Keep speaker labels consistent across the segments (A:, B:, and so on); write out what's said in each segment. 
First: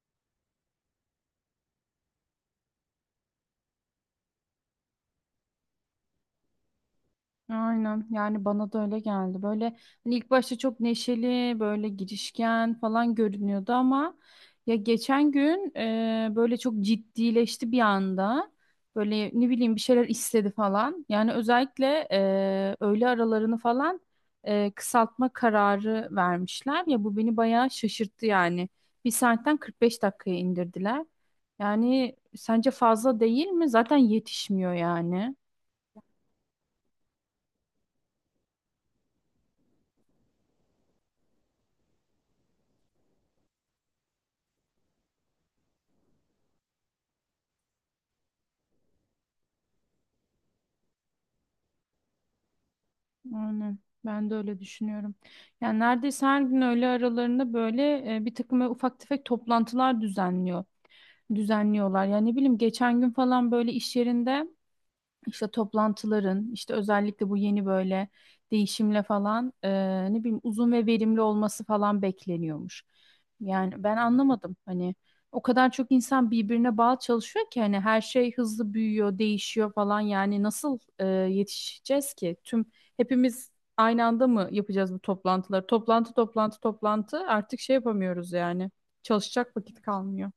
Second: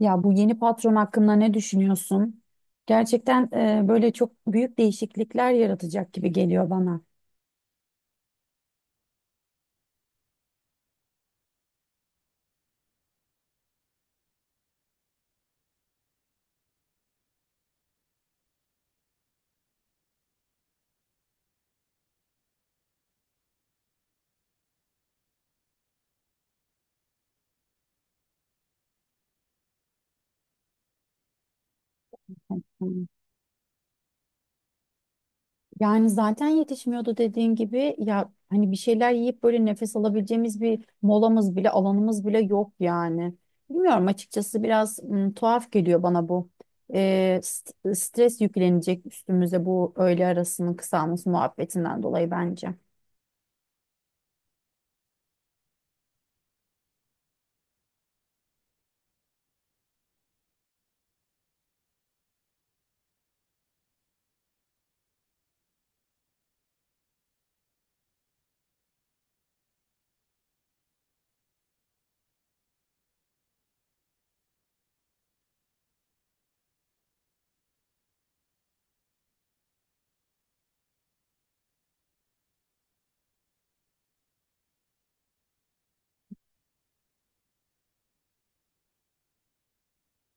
A: Ya bu yeni patron hakkında ne düşünüyorsun? Gerçekten böyle çok büyük değişiklikler yaratacak gibi geliyor bana.
B: Aynen yani bana da öyle geldi. Böyle hani ilk başta çok neşeli, böyle girişken falan görünüyordu ama ya geçen gün böyle çok ciddileşti bir anda. Böyle ne bileyim bir şeyler istedi falan. Yani özellikle öğle aralarını falan kısaltma kararı vermişler. Ya bu beni bayağı şaşırttı yani. Bir saatten 45 dakikaya indirdiler. Yani sence fazla değil mi? Zaten yetişmiyor yani.
A: Yani zaten yetişmiyordu dediğin gibi ya hani bir şeyler yiyip böyle nefes alabileceğimiz bir molamız bile alanımız bile yok yani. Bilmiyorum açıkçası biraz tuhaf geliyor bana bu. Stres yüklenecek üstümüze bu öğle arasının kısalması muhabbetinden dolayı bence.
B: Aynen. Ben de öyle düşünüyorum. Yani neredeyse her gün öğle aralarında böyle bir takım böyle ufak tefek toplantılar düzenliyor. Düzenliyorlar. Yani ne bileyim geçen gün falan böyle iş yerinde işte toplantıların işte özellikle bu yeni böyle değişimle falan ne bileyim uzun ve verimli olması falan bekleniyormuş. Yani ben anlamadım hani o kadar çok insan birbirine bağlı çalışıyor ki hani her şey hızlı büyüyor, değişiyor falan yani nasıl yetişeceğiz ki? Hepimiz aynı anda mı yapacağız bu toplantıları? Toplantı toplantı toplantı artık şey yapamıyoruz yani. Çalışacak vakit kalmıyor.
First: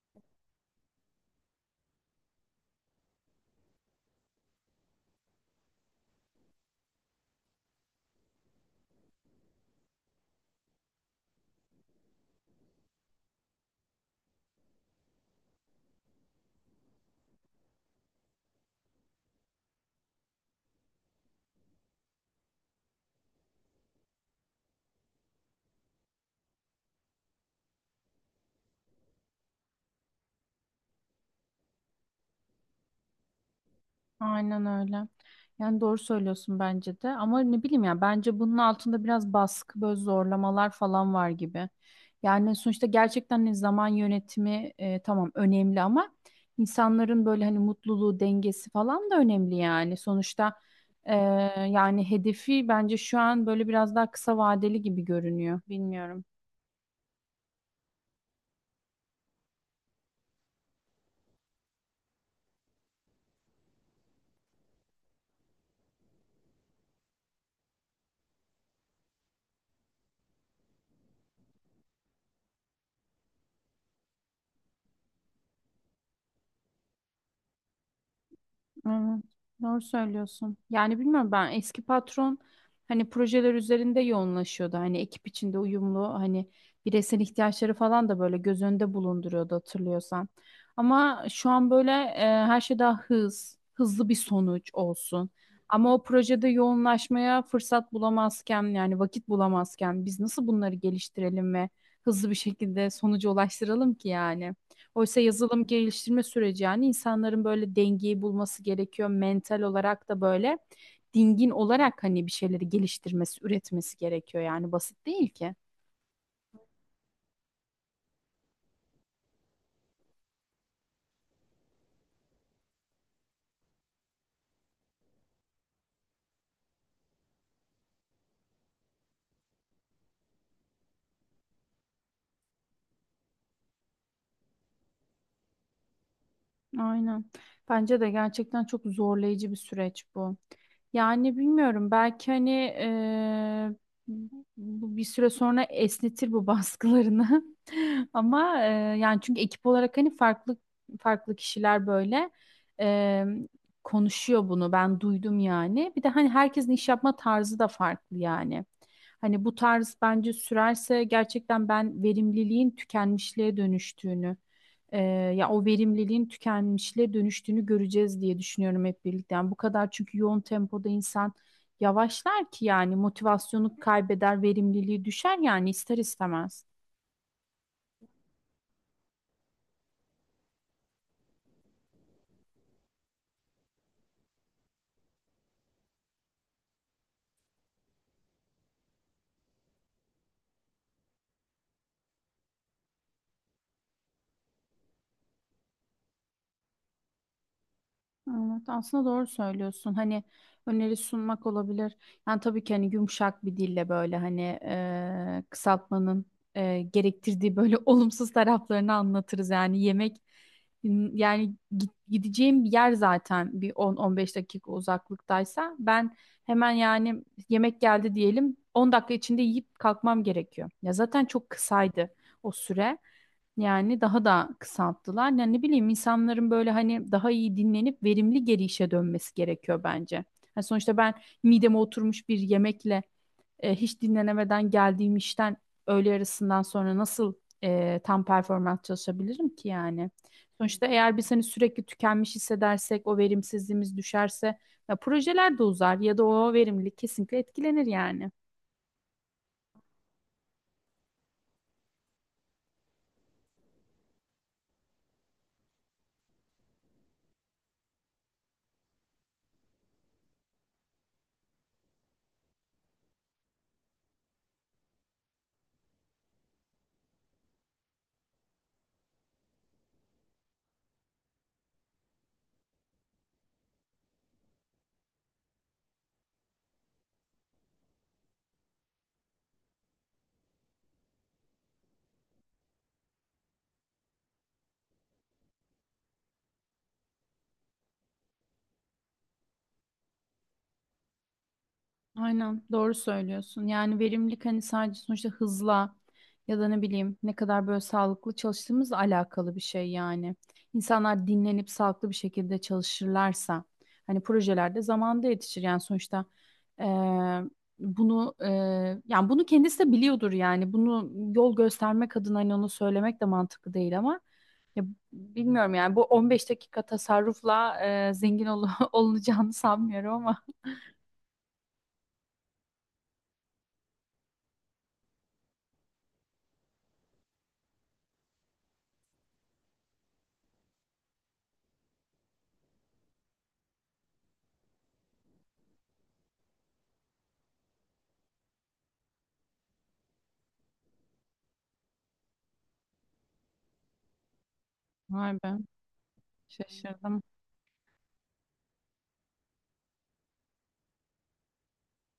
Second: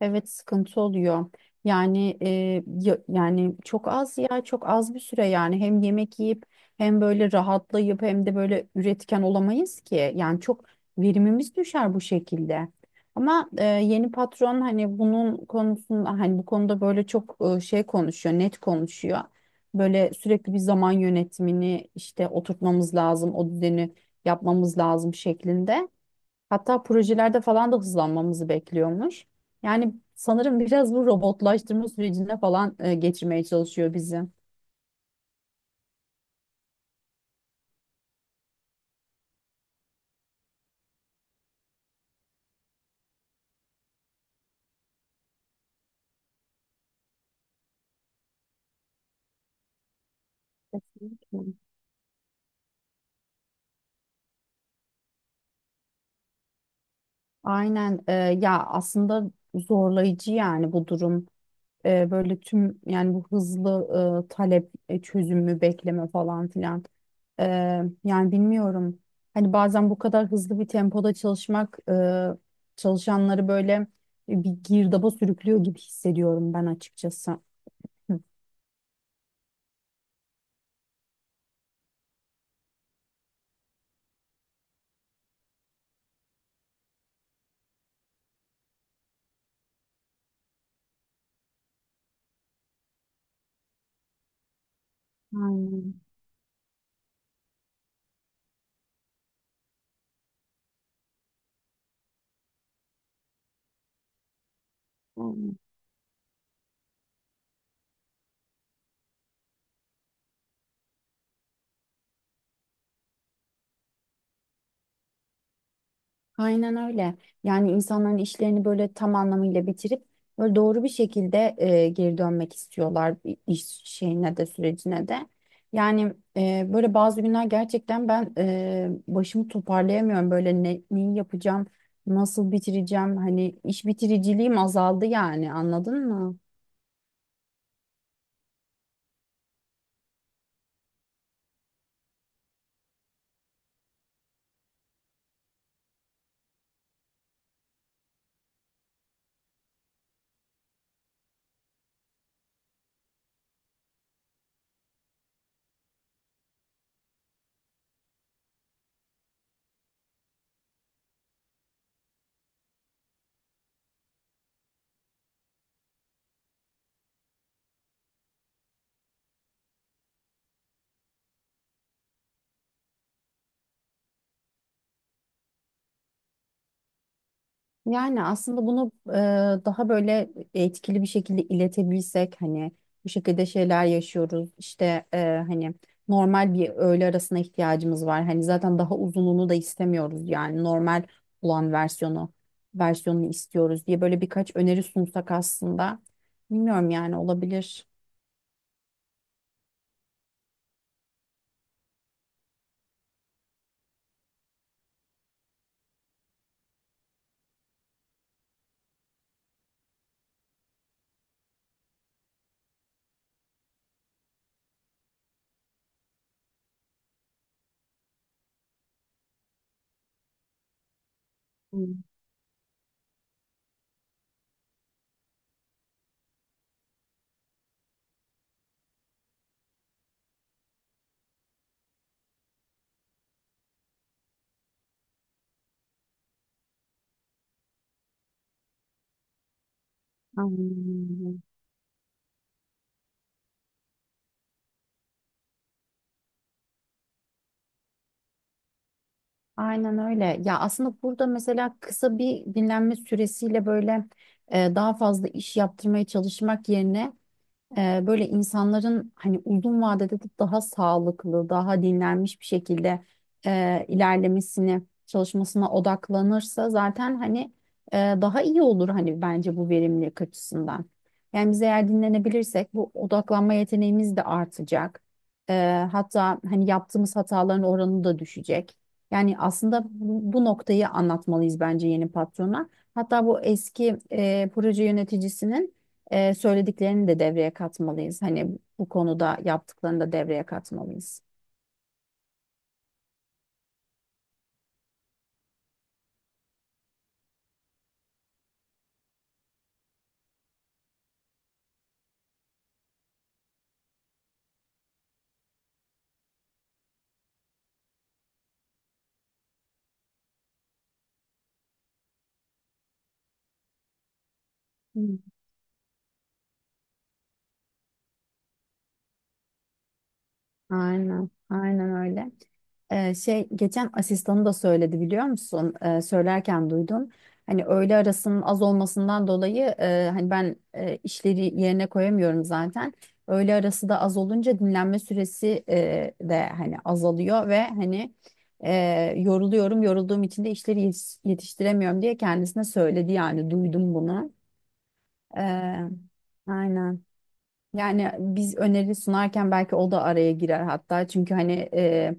A: Evet, sıkıntı oluyor. Yani e, Yani çok az, ya çok az bir süre. Yani hem yemek yiyip hem böyle rahatlayıp hem de böyle üretken olamayız ki. Yani çok verimimiz düşer bu şekilde. Ama yeni patron hani bunun konusunda hani bu konuda böyle çok konuşuyor, net konuşuyor. Böyle sürekli bir zaman yönetimini işte oturtmamız lazım, o düzeni yapmamız lazım şeklinde. Hatta projelerde falan da hızlanmamızı bekliyormuş. Yani sanırım biraz bu robotlaştırma sürecine falan geçirmeye çalışıyor bizi.
B: Aynen öyle. Yani doğru söylüyorsun bence de. Ama ne bileyim ya bence bunun altında biraz baskı, böyle zorlamalar falan var gibi. Yani sonuçta gerçekten hani zaman yönetimi tamam önemli ama insanların böyle hani mutluluğu, dengesi falan da önemli yani. Sonuçta e,
A: Kesinlikle.
B: yani hedefi bence şu an böyle biraz daha kısa vadeli gibi görünüyor. Bilmiyorum.
A: Aynen. Ya aslında zorlayıcı yani bu durum. Böyle tüm, yani bu hızlı talep, çözümü bekleme falan filan. E, Yani bilmiyorum. Hani bazen bu kadar hızlı bir tempoda çalışmak çalışanları böyle bir girdaba sürüklüyor gibi hissediyorum ben açıkçası. Hı.
B: Evet, doğru söylüyorsun. Yani bilmiyorum ben eski patron hani projeler üzerinde yoğunlaşıyordu. Hani ekip içinde uyumlu hani bireysel ihtiyaçları falan da böyle göz önünde bulunduruyordu hatırlıyorsan. Ama şu an böyle her şey daha hızlı bir sonuç olsun. Ama
A: Aynen.
B: o projede yoğunlaşmaya fırsat bulamazken yani vakit bulamazken biz nasıl bunları geliştirelim ve hızlı bir şekilde sonuca ulaştıralım ki yani? Oysa
A: Aynen.
B: yazılım geliştirme süreci yani insanların böyle dengeyi bulması gerekiyor. Mental olarak da böyle dingin olarak hani bir şeyleri geliştirmesi, üretmesi gerekiyor. Yani basit değil ki.
A: Aynen öyle. Yani insanların işlerini böyle tam anlamıyla bitirip böyle doğru bir şekilde geri dönmek istiyorlar iş şeyine de, sürecine de. Böyle bazı günler gerçekten ben başımı toparlayamıyorum. Böyle neyi yapacağım, nasıl bitireceğim? Hani iş bitiriciliğim azaldı yani, anladın mı?
B: Aynen. Bence de gerçekten çok zorlayıcı bir süreç bu. Yani bilmiyorum belki hani bu bir süre sonra esnetir bu baskılarını. Ama yani çünkü ekip olarak hani farklı farklı kişiler böyle eee, konuşuyor bunu. Ben duydum yani. Bir de hani herkesin iş yapma tarzı da farklı yani. Hani bu tarz bence sürerse gerçekten ben verimliliğin tükenmişliğe dönüştüğünü e, ya o verimliliğin tükenmişliğe dönüştüğünü göreceğiz diye düşünüyorum hep birlikte. Yani bu kadar çünkü yoğun tempoda insan yavaşlar ki yani motivasyonu kaybeder, verimliliği düşer yani ister istemez.
A: Yani aslında bunu daha böyle etkili bir şekilde iletebilsek, hani bu şekilde şeyler yaşıyoruz işte. Hani normal bir öğle arasına ihtiyacımız var. Hani zaten daha uzunluğunu da istemiyoruz, yani normal olan versiyonunu istiyoruz diye böyle birkaç öneri sunsak aslında, bilmiyorum yani, olabilir.
B: Evet, aslında doğru söylüyorsun. Hani öneri sunmak olabilir. Yani tabii ki hani yumuşak bir dille böyle hani kısaltmanın gerektirdiği böyle olumsuz taraflarını anlatırız. Yani yemek yani gideceğim bir yer zaten bir 10-15 dakika uzaklıktaysa ben hemen yani yemek geldi diyelim 10 dakika içinde yiyip kalkmam gerekiyor. Ya zaten çok
A: Hmm.
B: kısaydı o süre. Yani daha da kısalttılar. Yani ne bileyim insanların böyle hani daha iyi dinlenip verimli geri işe dönmesi gerekiyor bence. Yani sonuçta ben mideme oturmuş bir yemekle hiç dinlenemeden geldiğim işten öğle arasından sonra nasıl tam performans çalışabilirim ki yani? Sonuçta eğer biz hani
A: Aynen.
B: sürekli tükenmiş hissedersek o verimsizliğimiz düşerse ya projeler de uzar ya da o verimlilik kesinlikle etkilenir yani.
A: Aynen öyle. Ya aslında burada mesela kısa bir dinlenme süresiyle böyle daha fazla iş yaptırmaya çalışmak yerine böyle insanların hani uzun vadede de daha sağlıklı, daha dinlenmiş bir şekilde ilerlemesini, çalışmasına odaklanırsa zaten hani daha iyi olur hani, bence bu verimlilik açısından. Yani biz eğer dinlenebilirsek bu odaklanma yeteneğimiz de artacak. E, Hatta hani yaptığımız hataların oranı da düşecek. Yani aslında bu noktayı anlatmalıyız bence yeni patrona. Hatta bu eski proje yöneticisinin söylediklerini de devreye katmalıyız. Hani bu konuda yaptıklarını da devreye katmalıyız.
B: Aynen doğru söylüyorsun. Yani verimlilik hani sadece sonuçta hızla ya da ne bileyim ne kadar böyle sağlıklı çalıştığımızla alakalı bir şey yani. İnsanlar dinlenip sağlıklı bir şekilde çalışırlarsa hani projelerde zamanda yetişir yani sonuçta eee, bunu yani bunu kendisi de biliyordur yani bunu yol göstermek adına hani onu söylemek de mantıklı değil ama ya
A: Hı.
B: bilmiyorum yani bu 15 dakika tasarrufla zengin olunacağını sanmıyorum ama.
A: Aynen, aynen öyle. Şey, geçen asistanı da söyledi biliyor musun? Söylerken duydum. Hani öğle arasının az olmasından dolayı hani ben işleri yerine koyamıyorum zaten. Öğle arası da az olunca dinlenme süresi de hani azalıyor ve hani yoruluyorum. Yorulduğum için de işleri yetiştiremiyorum diye kendisine söyledi, yani duydum bunu.
B: Vay be
A: Ee, aynen.
B: şaşırdım.
A: Yani biz öneri sunarken belki o da araya girer hatta. Çünkü hani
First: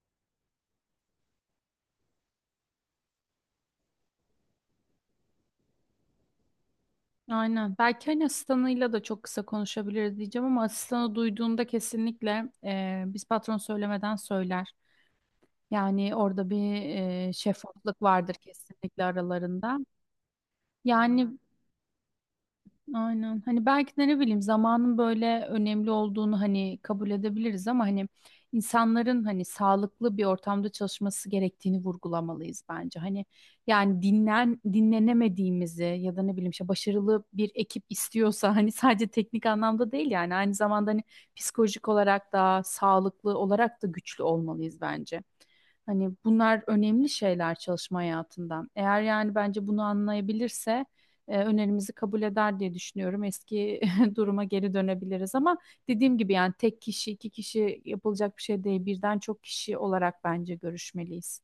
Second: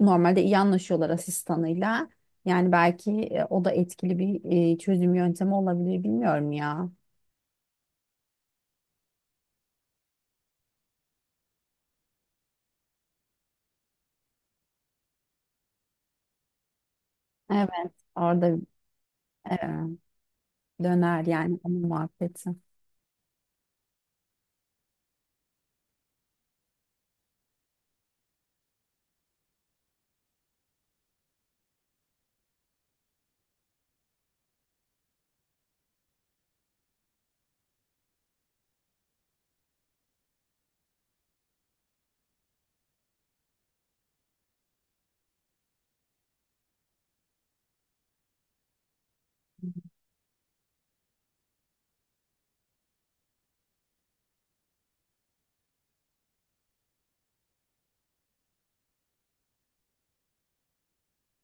A: normalde iyi anlaşıyorlar asistanıyla. Yani belki o da etkili bir çözüm yöntemi olabilir, bilmiyorum ya.
B: Aynen. Belki hani asistanıyla da çok kısa konuşabiliriz diyeceğim ama asistanı duyduğunda kesinlikle biz patron söylemeden söyler. Yani orada bir
A: Evet.
B: şeffaflık vardır
A: Orada
B: kesinlikle
A: e,
B: aralarında.
A: döner
B: Yani
A: yani onun muhabbeti.
B: aynen. Hani belki de ne bileyim zamanın böyle önemli olduğunu hani kabul edebiliriz ama hani insanların hani sağlıklı bir ortamda çalışması gerektiğini vurgulamalıyız bence. Hani yani dinlenemediğimizi ya da ne bileyim işte başarılı bir ekip istiyorsa hani sadece teknik anlamda değil yani aynı zamanda hani psikolojik olarak da sağlıklı olarak da güçlü olmalıyız bence. Hani bunlar önemli şeyler çalışma hayatından. Eğer yani bence bunu anlayabilirse önerimizi kabul eder diye düşünüyorum. Eski duruma geri dönebiliriz ama dediğim gibi yani tek kişi, iki kişi yapılacak bir şey değil. Birden çok kişi olarak bence görüşmeliyiz.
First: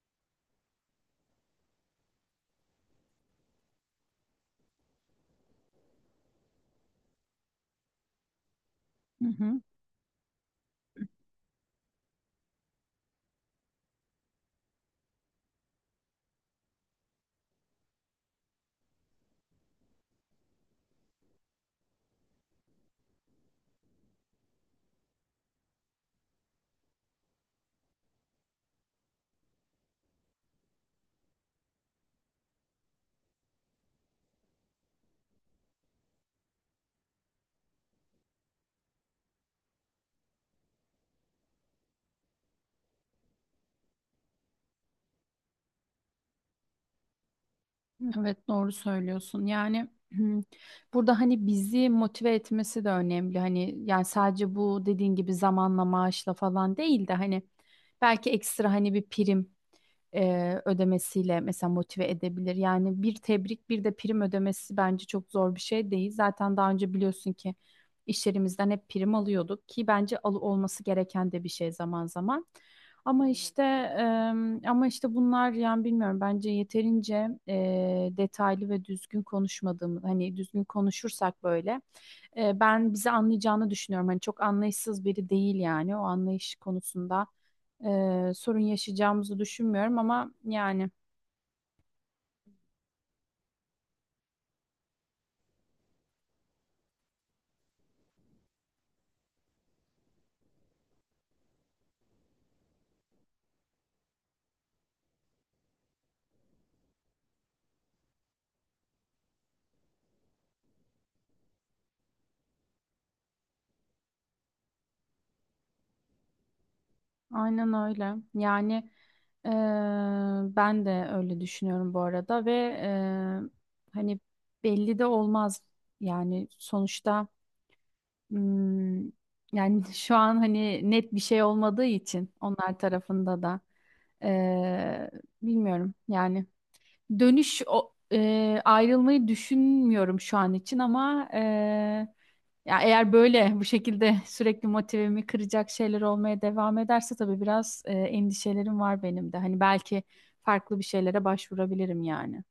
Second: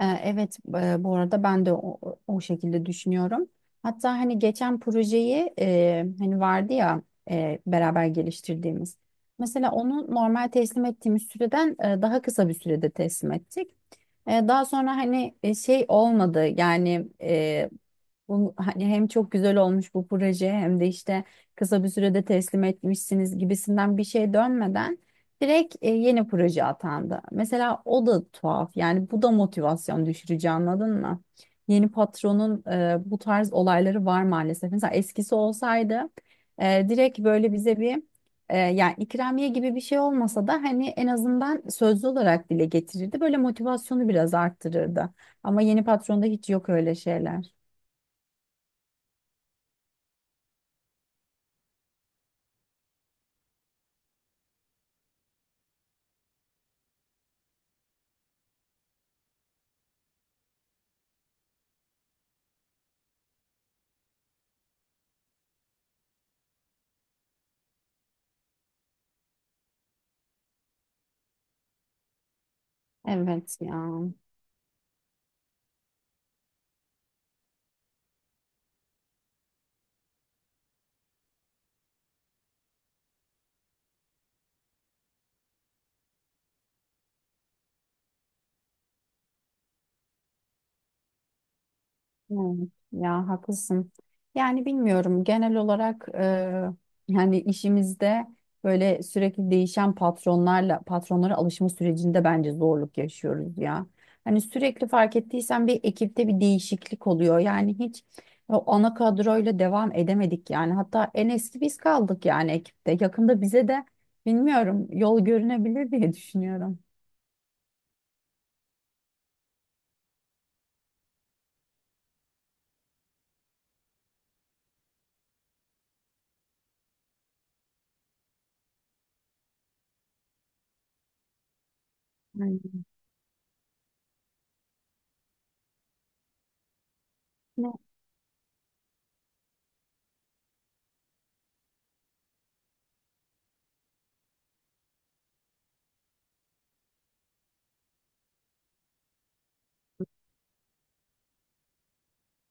A: Evet, bu arada ben de o şekilde düşünüyorum. Hatta hani geçen projeyi hani vardı ya, beraber geliştirdiğimiz.
B: Hı hı.
A: Mesela onu normal teslim ettiğimiz süreden daha kısa bir sürede teslim ettik. Daha sonra hani şey olmadı yani hani hem çok güzel olmuş bu proje, hem de işte kısa bir sürede teslim etmişsiniz gibisinden bir şey dönmeden direkt yeni proje atandı. Mesela o da tuhaf yani, bu da motivasyon düşürücü, anladın mı? Yeni patronun bu tarz olayları var maalesef. Mesela eskisi olsaydı direkt böyle bize bir yani ikramiye gibi bir şey olmasa da hani en azından sözlü olarak dile getirirdi. Böyle motivasyonu biraz arttırırdı. Ama yeni patronda hiç yok öyle şeyler.
B: Evet, doğru söylüyorsun. Yani burada hani bizi motive etmesi de önemli. Hani yani sadece bu dediğin gibi zamanla maaşla falan değil de hani belki ekstra hani bir prim ödemesiyle mesela motive edebilir. Yani bir tebrik bir de prim ödemesi bence çok zor bir şey değil. Zaten daha önce biliyorsun ki işlerimizden hep prim alıyorduk ki bence al olması gereken de bir şey zaman zaman. Ama
A: Evet
B: işte
A: ya.
B: ama işte bunlar yani bilmiyorum bence yeterince detaylı ve düzgün konuşmadığımı hani düzgün konuşursak böyle ben bizi anlayacağını düşünüyorum. Hani çok anlayışsız biri değil yani o anlayış konusunda sorun yaşayacağımızı düşünmüyorum ama yani
A: Evet, ya haklısın. Yani bilmiyorum, genel olarak yani işimizde böyle sürekli değişen patronlara alışma sürecinde bence zorluk yaşıyoruz ya. Hani sürekli, fark ettiysen, bir ekipte bir değişiklik oluyor. Yani hiç o ana kadroyla devam edemedik yani. Hatta en eski biz kaldık yani ekipte. Yakında bize de bilmiyorum, yol görünebilir diye düşünüyorum.
B: aynen öyle. Yani e, ben de öyle düşünüyorum bu arada ve hani belli de olmaz yani sonuçta. Hmm, yani şu an hani net bir şey olmadığı için onlar
A: Yani,
B: tarafında da eee, bilmiyorum yani
A: ne?
B: ayrılmayı düşünmüyorum şu an için ama ya eğer böyle bu şekilde sürekli motivemi kıracak şeyler olmaya devam ederse tabii biraz endişelerim var benim de hani belki farklı bir şeylere başvurabilirim yani.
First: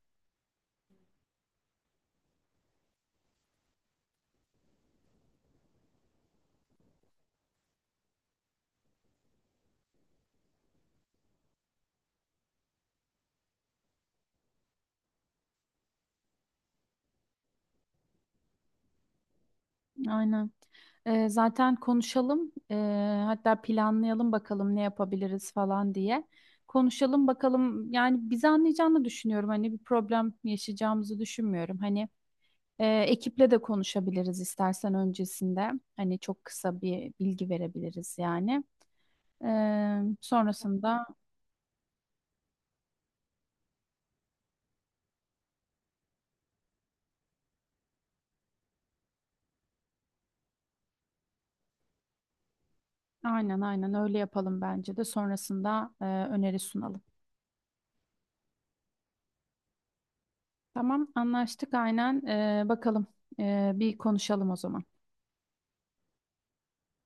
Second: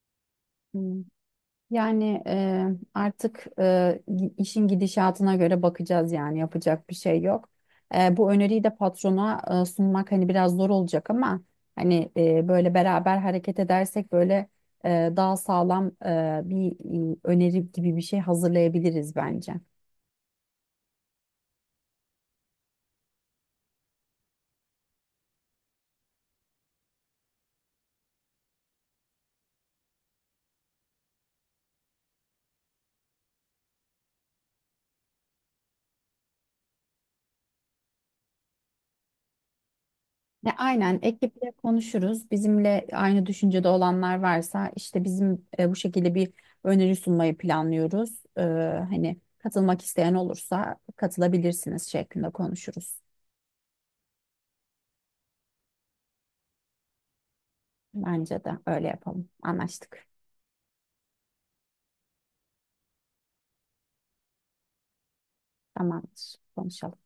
A: Yani e, Artık işin gidişatına göre bakacağız, yani yapacak bir şey yok. Bu öneriyi de patrona sunmak hani biraz zor olacak ama hani böyle beraber hareket edersek böyle daha sağlam bir öneri gibi bir şey hazırlayabiliriz bence.
B: Aynen. Zaten konuşalım. Hatta planlayalım bakalım ne yapabiliriz falan diye. Konuşalım bakalım. Yani bizi anlayacağını düşünüyorum. Hani bir problem yaşayacağımızı düşünmüyorum. Hani ekiple de konuşabiliriz istersen öncesinde. Hani çok kısa bir bilgi verebiliriz yani.
A: Ya aynen,
B: Sonrasında
A: ekiple konuşuruz. Bizimle aynı düşüncede olanlar varsa, işte bizim bu şekilde bir öneri sunmayı planlıyoruz, hani katılmak isteyen olursa katılabilirsiniz şeklinde konuşuruz.
B: aynen öyle yapalım bence de. Sonrasında öneri sunalım.
A: Bence de öyle yapalım. Anlaştık.
B: Tamam anlaştık aynen. Bakalım. Bir konuşalım o zaman.
A: Tamamdır. Konuşalım.